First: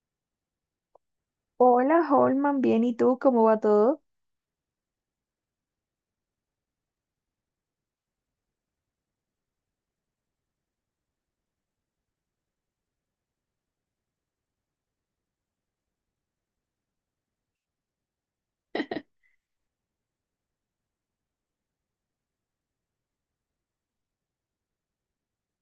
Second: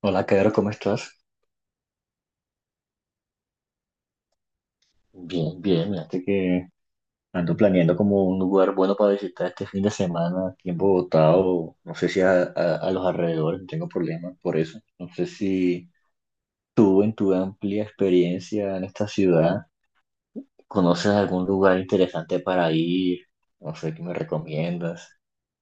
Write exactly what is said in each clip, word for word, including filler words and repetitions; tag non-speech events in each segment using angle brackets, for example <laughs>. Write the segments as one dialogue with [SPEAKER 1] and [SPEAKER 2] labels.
[SPEAKER 1] Hola, Pedro, ¿cómo estás?
[SPEAKER 2] Hola, Holman, bien, ¿y tú cómo va todo?
[SPEAKER 1] Bien, bien, fíjate que ando planeando como un lugar bueno para visitar este fin de semana aquí en Bogotá o no sé si a, a- a los alrededores, no tengo problema por eso. No sé si tú en tu amplia experiencia en esta ciudad conoces algún lugar interesante para ir, no sé qué me recomiendas.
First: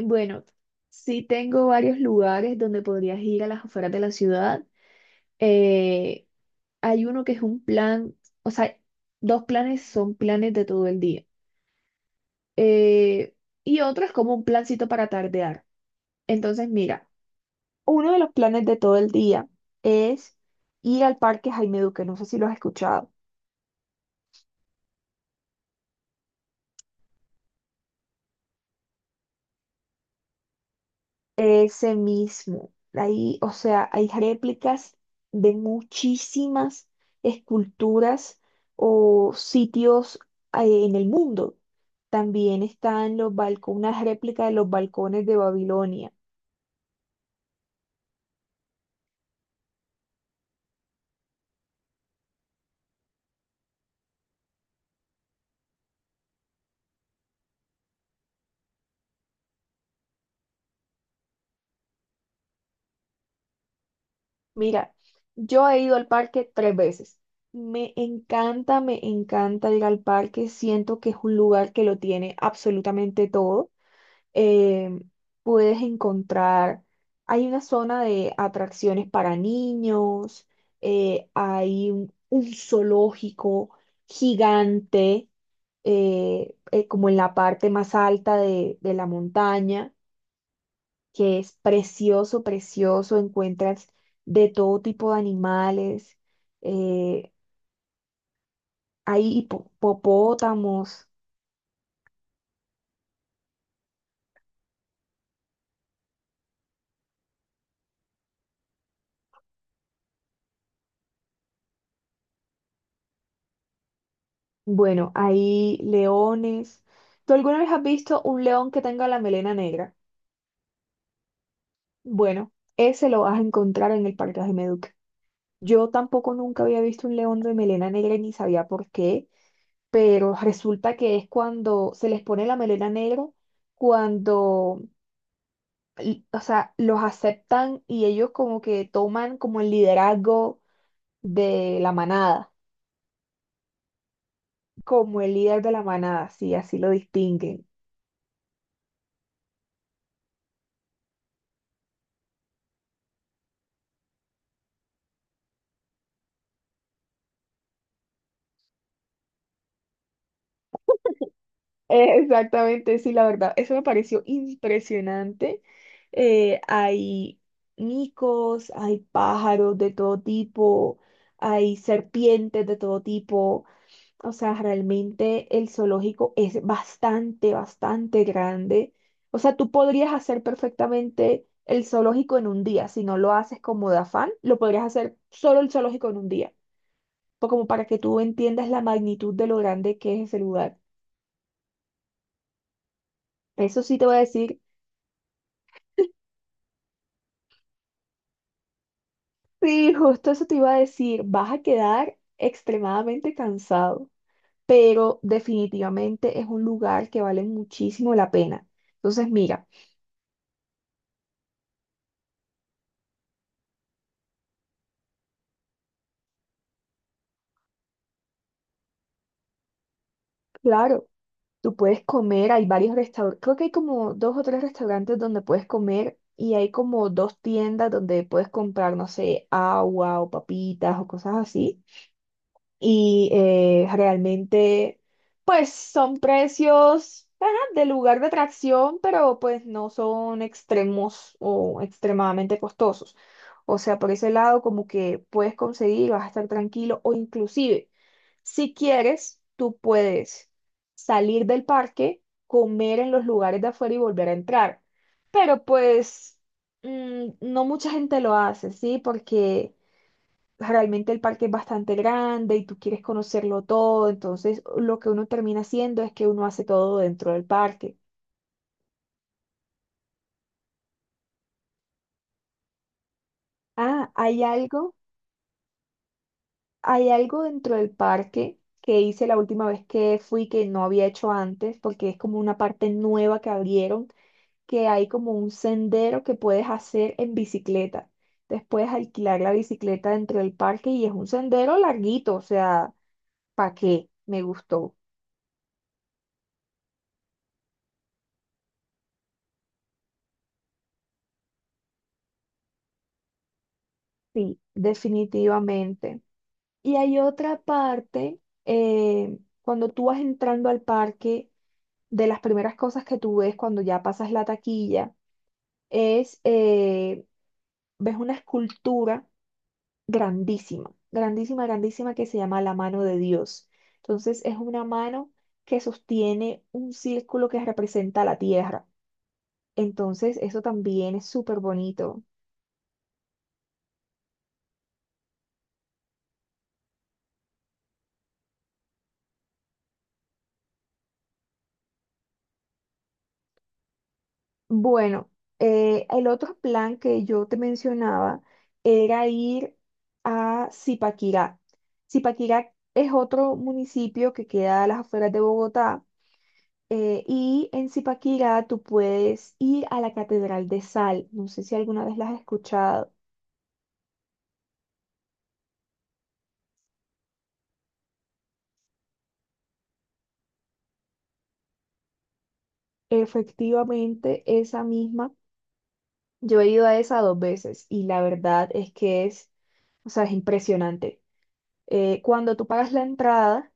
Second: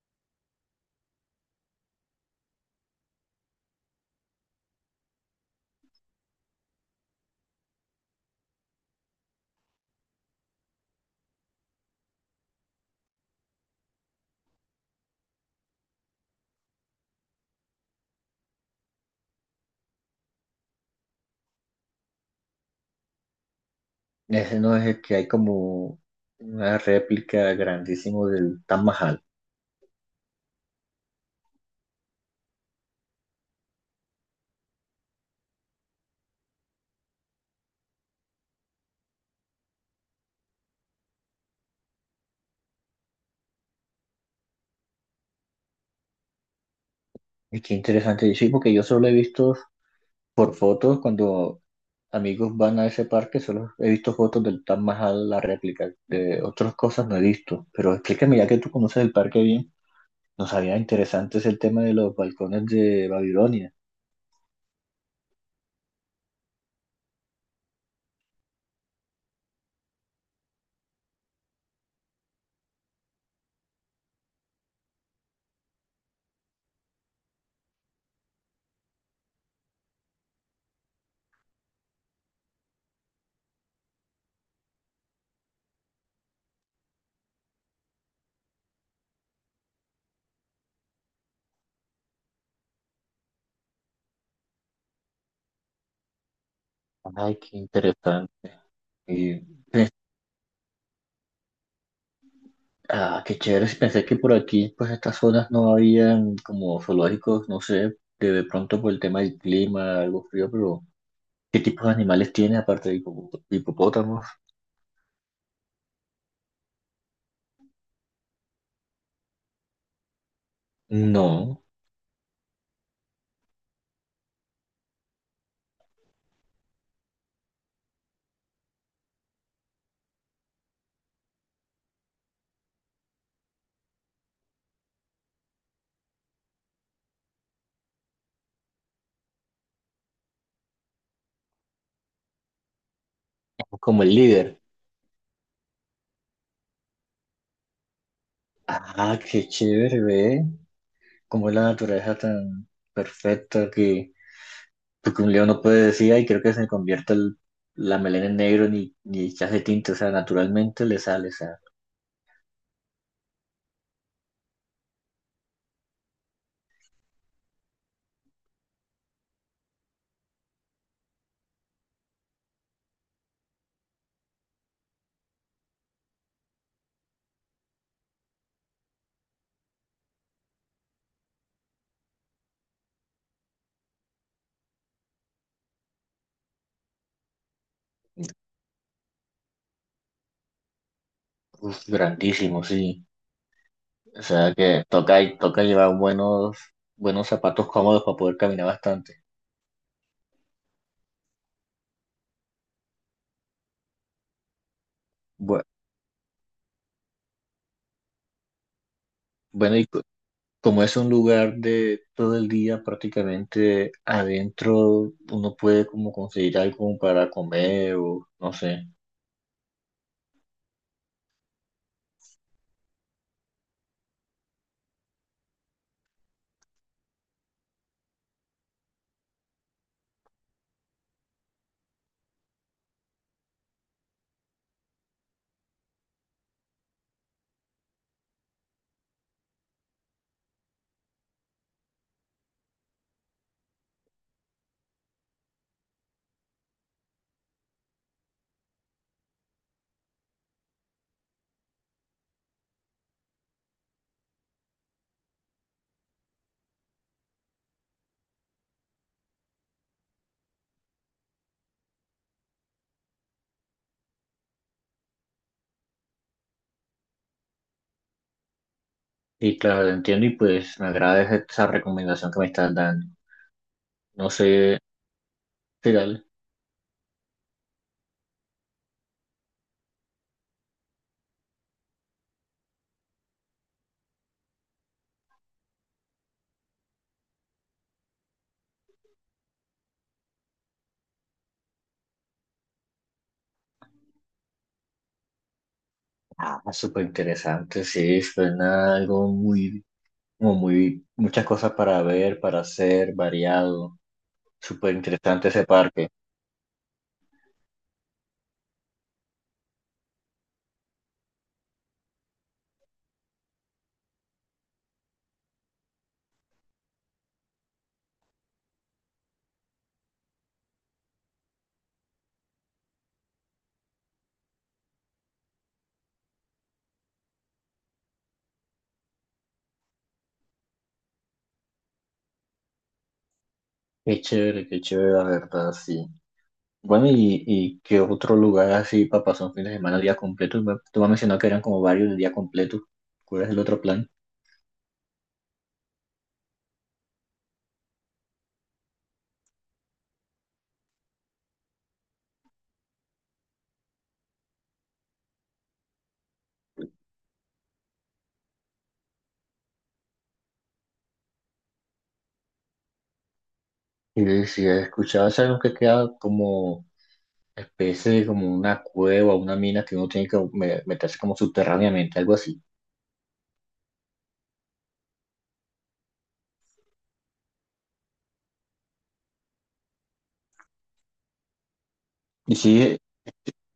[SPEAKER 2] Bueno, sí tengo varios lugares donde podrías ir a las afueras de la ciudad. Eh, Hay uno que es un plan, o sea, dos planes son planes de todo el día. Eh, y otro es como un plancito para tardear. Entonces, mira, uno de los planes de todo el día es ir al Parque Jaime Duque, no sé si lo has escuchado.
[SPEAKER 1] Ese no es el que hay como una réplica grandísimo del Taj Mahal.
[SPEAKER 2] Ese mismo. Ahí, o sea, hay réplicas de muchísimas esculturas o sitios, eh, en el mundo. También están los balcones, una réplica de los balcones de Babilonia.
[SPEAKER 1] Y qué interesante, sí, porque yo solo he visto por fotos cuando amigos van a ese parque, solo he visto fotos del Taj Mahal, la réplica, de otras cosas no he visto, pero explícame ya que tú conoces el parque bien, nos había interesante es el tema de los balcones de Babilonia.
[SPEAKER 2] Mira, yo he ido al parque tres veces. Me encanta, me encanta ir al parque. Siento que es un lugar que lo tiene absolutamente todo. eh, Puedes encontrar, hay una zona de atracciones para niños, eh, hay un, un zoológico gigante, eh, eh, como en la parte más alta de, de la montaña, que es precioso, precioso, encuentras de todo tipo de animales, eh,
[SPEAKER 1] Ay, qué interesante.
[SPEAKER 2] hay
[SPEAKER 1] Y,
[SPEAKER 2] hipo-
[SPEAKER 1] pues,
[SPEAKER 2] hipopótamos,
[SPEAKER 1] ah, qué chévere, si pensé que por aquí, pues estas zonas no habían como zoológicos, no sé, de, de pronto por el tema del clima, algo frío, pero ¿qué tipos de animales tiene aparte de hipo- hipopótamos?
[SPEAKER 2] bueno, hay leones. ¿Tú alguna vez has visto un león que tenga la melena negra?
[SPEAKER 1] No,
[SPEAKER 2] Bueno, ese lo vas a encontrar en el Parque Ajemeduc. Yo tampoco nunca había visto un león de melena negra y ni sabía por qué, pero resulta que es cuando se les pone la melena negra, cuando, l- o sea, los aceptan y ellos como que toman como el liderazgo de la manada,
[SPEAKER 1] como el líder.
[SPEAKER 2] como el líder de la manada, sí, así lo distinguen.
[SPEAKER 1] Ah, qué chévere, ve. Como es la naturaleza tan perfecta que, porque un león no puede decir, ay, creo que se me convierta el- la melena en negro, ni, ni se hace tinte, o sea, naturalmente le sale, o sea,
[SPEAKER 2] Eh, Exactamente, sí, la verdad, eso me pareció impresionante. Eh, hay micos, hay pájaros de todo tipo, hay serpientes de todo tipo. O sea, realmente el zoológico es bastante, bastante grande. O sea, tú podrías hacer perfectamente el zoológico en un día. Si no lo haces como de afán, lo podrías hacer solo el zoológico en un día. Pues como para que tú entiendas la magnitud de lo grande que es ese lugar.
[SPEAKER 1] uf, grandísimo, sí.
[SPEAKER 2] Eso sí te voy a
[SPEAKER 1] O sea,
[SPEAKER 2] decir.
[SPEAKER 1] que toca, y- toca llevar buenos, buenos zapatos cómodos para poder caminar bastante.
[SPEAKER 2] Sí, justo eso te iba a decir, vas a quedar extremadamente cansado, pero
[SPEAKER 1] Bue-
[SPEAKER 2] definitivamente es un lugar que vale muchísimo la pena. Entonces, mira,
[SPEAKER 1] Bueno, y co- como es un lugar de todo el día prácticamente adentro, uno puede como conseguir algo para comer o no sé.
[SPEAKER 2] claro, tú puedes comer, hay varios restaurantes, creo que hay como dos o tres restaurantes donde puedes comer y hay como dos tiendas donde puedes comprar, no sé, agua o papitas o cosas así. Y eh, realmente pues son precios ajá, de lugar de atracción, pero pues no son extremos o extremadamente costosos. O sea, por ese lado como que puedes conseguir, vas a estar tranquilo o inclusive si quieres, tú puedes salir del parque, comer en los lugares de afuera y volver a entrar. Pero pues mm, no mucha gente lo hace, ¿sí? Porque realmente el parque es bastante grande y tú quieres conocerlo todo, entonces lo que uno termina haciendo es que uno hace todo dentro del parque.
[SPEAKER 1] Y claro, lo entiendo y pues me agrada esa esa recomendación que me estás dando.
[SPEAKER 2] Ah,
[SPEAKER 1] No
[SPEAKER 2] hay
[SPEAKER 1] sé,
[SPEAKER 2] algo,
[SPEAKER 1] ¿qué tal?
[SPEAKER 2] hay algo dentro del parque que hice la última vez que fui que no había hecho antes, porque es como una parte nueva que abrieron, que hay como un sendero que puedes hacer en bicicleta. Después alquilar la bicicleta dentro del parque y es un sendero larguito, o sea, ¿para qué? Me gustó.
[SPEAKER 1] Ah, súper interesante, sí, suena algo muy, como muy, muchas cosas para ver, para hacer, variado.
[SPEAKER 2] Sí,
[SPEAKER 1] Súper interesante ese parque.
[SPEAKER 2] definitivamente. Y hay otra parte, eh, cuando tú vas entrando al parque, de las primeras cosas que tú ves cuando ya pasas la taquilla es, eh, ves una escultura grandísima, grandísima, grandísima que se llama la mano de Dios. Entonces es una mano que sostiene un círculo que representa la tierra. Entonces eso también es súper bonito.
[SPEAKER 1] Qué chévere, qué chévere, la verdad, sí. Bueno, ¿y, y qué otro lugar así para pasar un fin de semana, día completo? Me- Tú me has mencionado que eran como varios de día completo. ¿Cuál es el otro plan?
[SPEAKER 2] Bueno, eh, el otro plan que yo te mencionaba era ir a Zipaquirá. Zipaquirá es otro municipio que queda a las afueras de Bogotá, eh, y en Zipaquirá tú puedes ir a la Catedral de Sal. No sé si alguna vez la has escuchado.
[SPEAKER 1] Y si he escuchado, es algo que queda como especie de como una cueva, una mina que uno tiene que me- meterse como subterráneamente, algo así.
[SPEAKER 2] Efectivamente, esa misma. Yo he ido a esa dos veces y la verdad es que es, o sea, es impresionante. Eh, cuando
[SPEAKER 1] Y
[SPEAKER 2] tú pagas
[SPEAKER 1] sí,
[SPEAKER 2] la entrada,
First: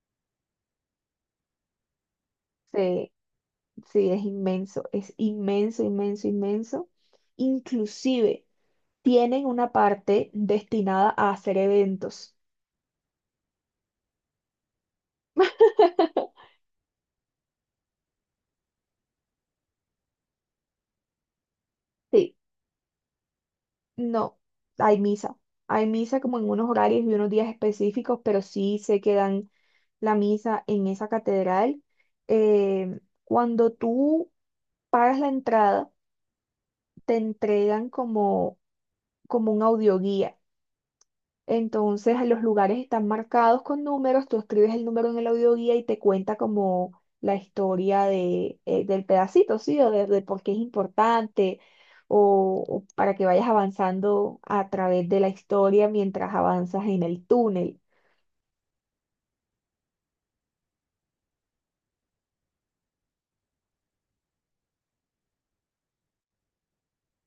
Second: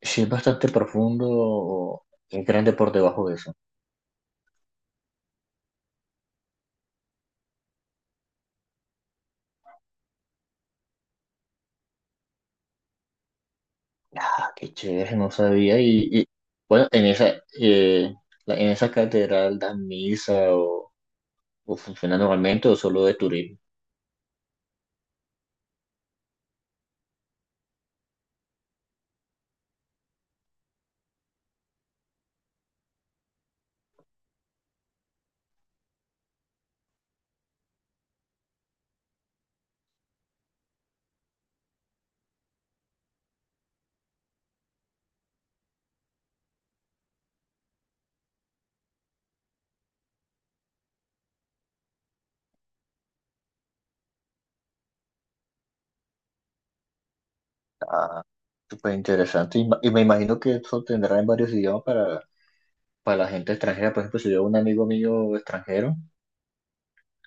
[SPEAKER 1] sí es bastante profundo, o es grande por
[SPEAKER 2] se
[SPEAKER 1] debajo de eso.
[SPEAKER 2] sí, es inmenso, es inmenso, inmenso, inmenso. Inclusive tienen una parte destinada a hacer eventos.
[SPEAKER 1] Ah, qué chévere, no sabía. Y, y,
[SPEAKER 2] <laughs>
[SPEAKER 1] bueno, en esa, eh, la- en esa catedral dan misa o, o funciona
[SPEAKER 2] Sí,
[SPEAKER 1] normalmente o solo de turismo.
[SPEAKER 2] no, hay misa. Hay misa como en unos horarios y unos días específicos, pero sí sé que dan la misa en esa catedral. Eh, cuando tú pagas la entrada, te entregan como, como un audioguía. Entonces, los lugares están marcados con números, tú escribes el número en el audioguía y te cuenta como la historia de, eh, del pedacito, ¿sí? O de, de por qué es importante, o, o para que vayas avanzando a través de la historia mientras avanzas en el túnel.
[SPEAKER 1] Ah, súper interesante. Y, ma- y me imagino que eso tendrá en varios idiomas para, para la gente extranjera. Por ejemplo, si yo a un amigo mío extranjero.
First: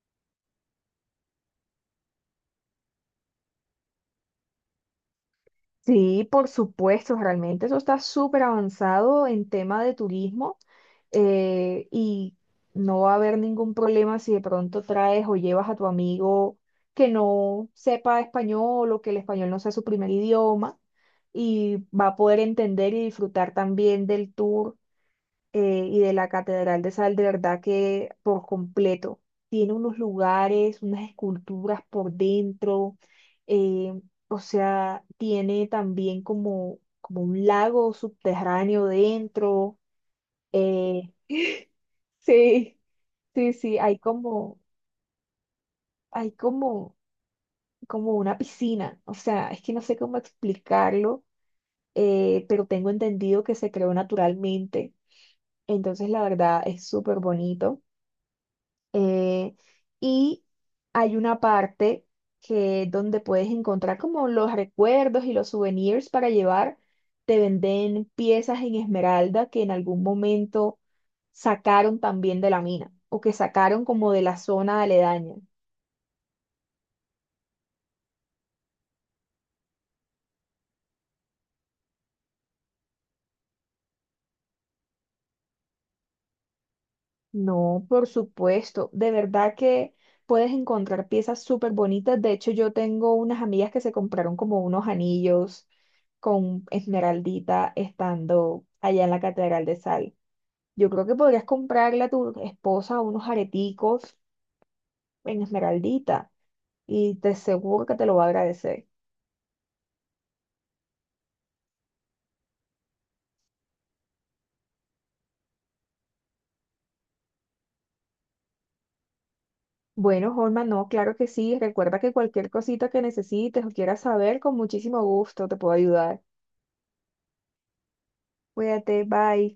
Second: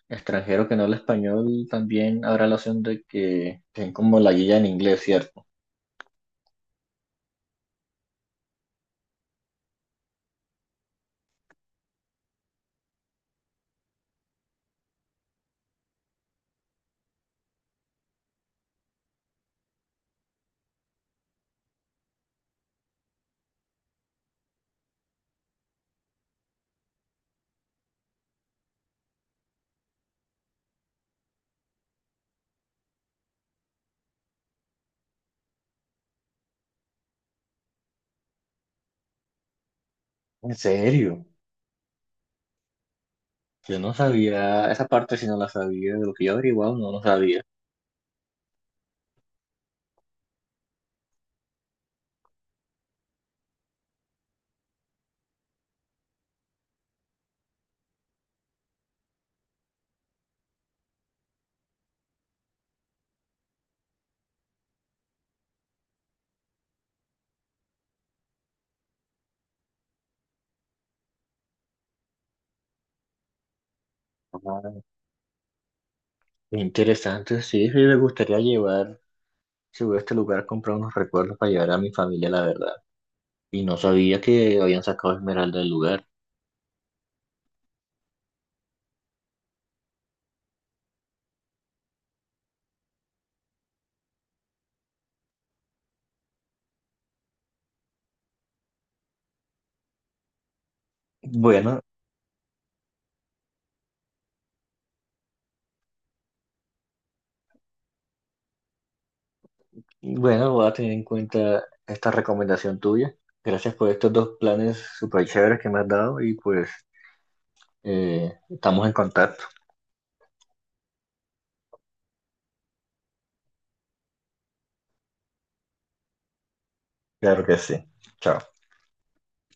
[SPEAKER 1] Extranjero que no habla español también habrá la opción de que den como la guía en inglés, ¿cierto?
[SPEAKER 2] Sí, por supuesto, realmente eso está súper avanzado en tema de turismo, eh, y no va a haber ningún problema si de pronto traes o llevas a tu amigo que no sepa español o que el español no sea su primer idioma y va a poder entender y disfrutar también del tour, eh, y de la Catedral de Sal, de verdad que por completo. Tiene unos lugares, unas esculturas por dentro, eh, o sea, tiene también como, como un lago subterráneo dentro.
[SPEAKER 1] ¿En
[SPEAKER 2] eh,
[SPEAKER 1] serio?
[SPEAKER 2] <laughs> sí, sí,
[SPEAKER 1] Yo
[SPEAKER 2] sí,
[SPEAKER 1] no
[SPEAKER 2] hay como,
[SPEAKER 1] sabía esa parte, si no la sabía, de lo que
[SPEAKER 2] hay
[SPEAKER 1] yo averiguado no
[SPEAKER 2] como,
[SPEAKER 1] lo sabía.
[SPEAKER 2] como una piscina, o sea, es que no sé cómo explicarlo, eh, pero tengo entendido que se creó naturalmente, entonces la verdad es súper bonito. Eh, y hay una parte que donde puedes encontrar como los recuerdos y los souvenirs para llevar. Te venden piezas en esmeralda que en algún momento sacaron también de la mina o que sacaron como de la
[SPEAKER 1] Ah,
[SPEAKER 2] zona aledaña.
[SPEAKER 1] qué interesante, sí, sí, me gustaría llevar, si voy a este lugar, comprar unos recuerdos para llevar a mi familia, la verdad. Y no sabía que habían sacado Esmeralda del lugar.
[SPEAKER 2] No, por supuesto, de verdad que puedes encontrar piezas súper bonitas. De hecho, yo tengo unas amigas que se compraron como unos anillos con esmeraldita estando allá en la Catedral de Sal. Yo creo que podrías
[SPEAKER 1] Bueno,
[SPEAKER 2] comprarle a tu esposa unos areticos en esmeraldita y te seguro que te lo va a agradecer.
[SPEAKER 1] bueno, voy a tener en cuenta esta recomendación tuya. Gracias por estos dos planes súper chéveres que me has dado y pues eh, estamos en contacto.
[SPEAKER 2] Bueno, Holman, no, claro que sí. Recuerda que cualquier cosita que necesites o quieras saber, con muchísimo gusto te puedo ayudar.
[SPEAKER 1] Claro que sí. Chao.
[SPEAKER 2] Cuídate, bye.